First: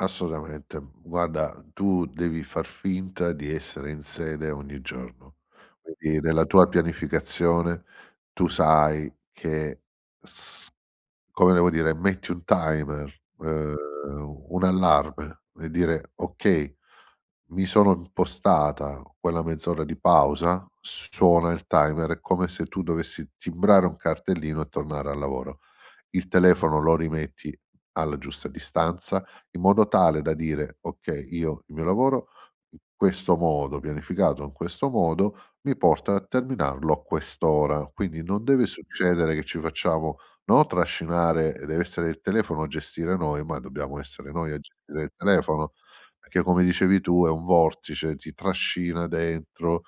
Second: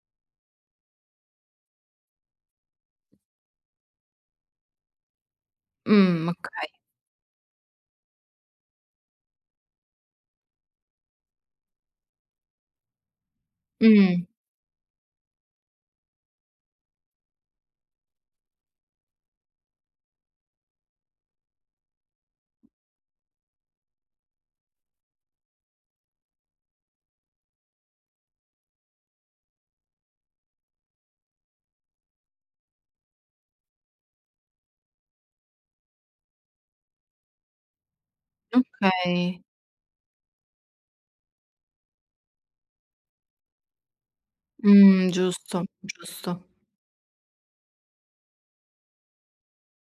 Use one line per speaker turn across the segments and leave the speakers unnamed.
Assolutamente. Guarda, tu devi far finta di essere in sede ogni giorno. Quindi
Mhmm,
nella tua
okay.
pianificazione tu sai che s come devo dire metti un timer, ehm,
Mh.
un un allarme e dire: "Okay, mi sono impostata quella mezz'ora di pausa." S suona il timer, è come se tu dovessi timbrare un cartellino e tornare al lavoro. Il telefono lo rimetti alla giusta distanza, in modo tale da dire: "Okay, io il mio lavoro in questo modo pianificato, in questo modo mi porta a terminarlo a quest'ora." Quindi non deve succedere
Okay.
che ci facciamo, no, trascinare, e dev'essere il telefono a gestire noi, ma dobbiamo essere noi a gestire
Mh.
il
Giusto,
telefono. Perché
giusto.
come dicevi tu è un vortice: ti trascina dentro,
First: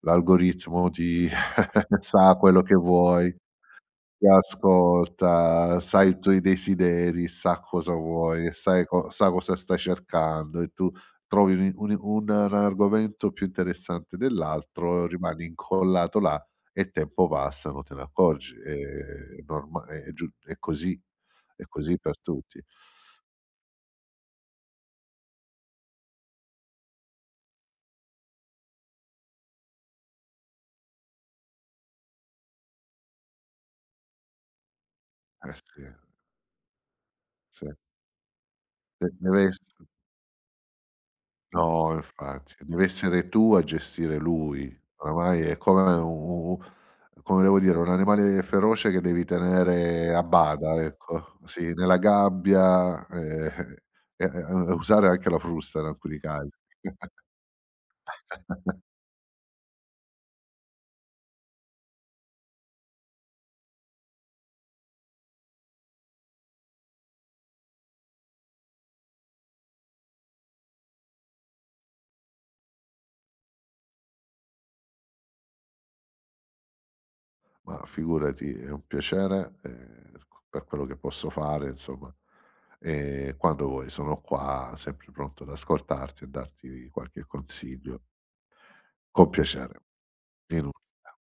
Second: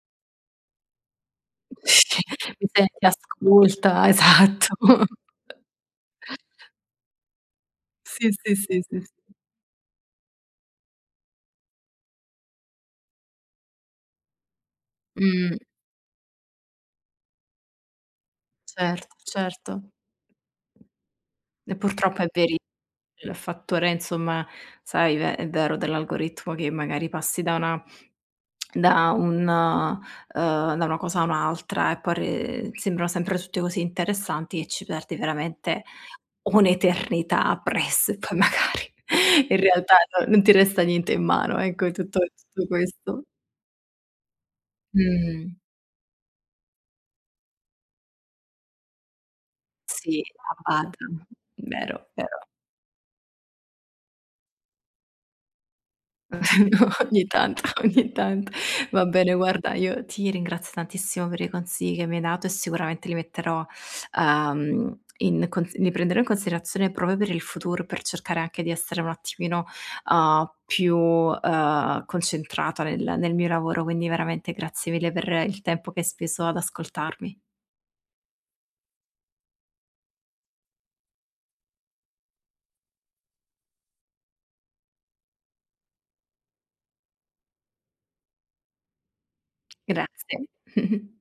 l'algoritmo ti sa quello
Ti
che
sente,
vuoi,
ascolta
ti
esatto.
ascolta, sai i tuoi desideri, sa cosa
Sì,
vuoi,
sì, sì,
sai
sì,
co
s
sa cosa stai cercando e tu trovi uni uni un argomento più interessante dell'altro, rimani
Mh.
incollato là e il tempo passa non te ne accorgi. È
Certo,
è
certo.
norma è gius è così è
E
così per
purtroppo è veri
tutti.
il fattore, insomma, sai ve è vero dell'algoritmo che magari passi da una da un ehm, da una cosa a un'altra e poi re sembrano sempre tutte così interessanti e ci perdi
Eh,
veramente
sì.
un'eternità
Sì.
appress e poi magari
Eh,
in
dev'esse
realtà non non ti resta niente in mano, ecco, è
No,
tutto
infatti,
tutto questo.
dev'essere tu a gestire lui. Oramai è
Mh.
come u u u come devo dire, un animale feroce che devi tenere
Sì,
a
a
bada
bada.
ecco. Sì, nella
Vero, vero.
gabbia e, eh-eh e e e usare anche la frusta in alcuni casi.
Vero, ogni tanto, ogni tanto. Va bene guarda, io ti ringrazio tantissimo per i consigli che mi hai dato e sicuramente li metterò, uhm, in consi li prenderò in considerazione proprio per il futuro, per cercare anche di essere un attimino, uhm, più, ehm, concentrata nel nel mio lavoro. Quindi veramente grazie mille per il tempo che hai speso ad ascoltarmi.
Ma figurati è un piacere, ehm, per qu per quello che posso fare insomma e quando vuoi sono qua sempre pronto ad ascoltarti e darti qualche consiglio. Con piacere,
Grazie.
di nulla.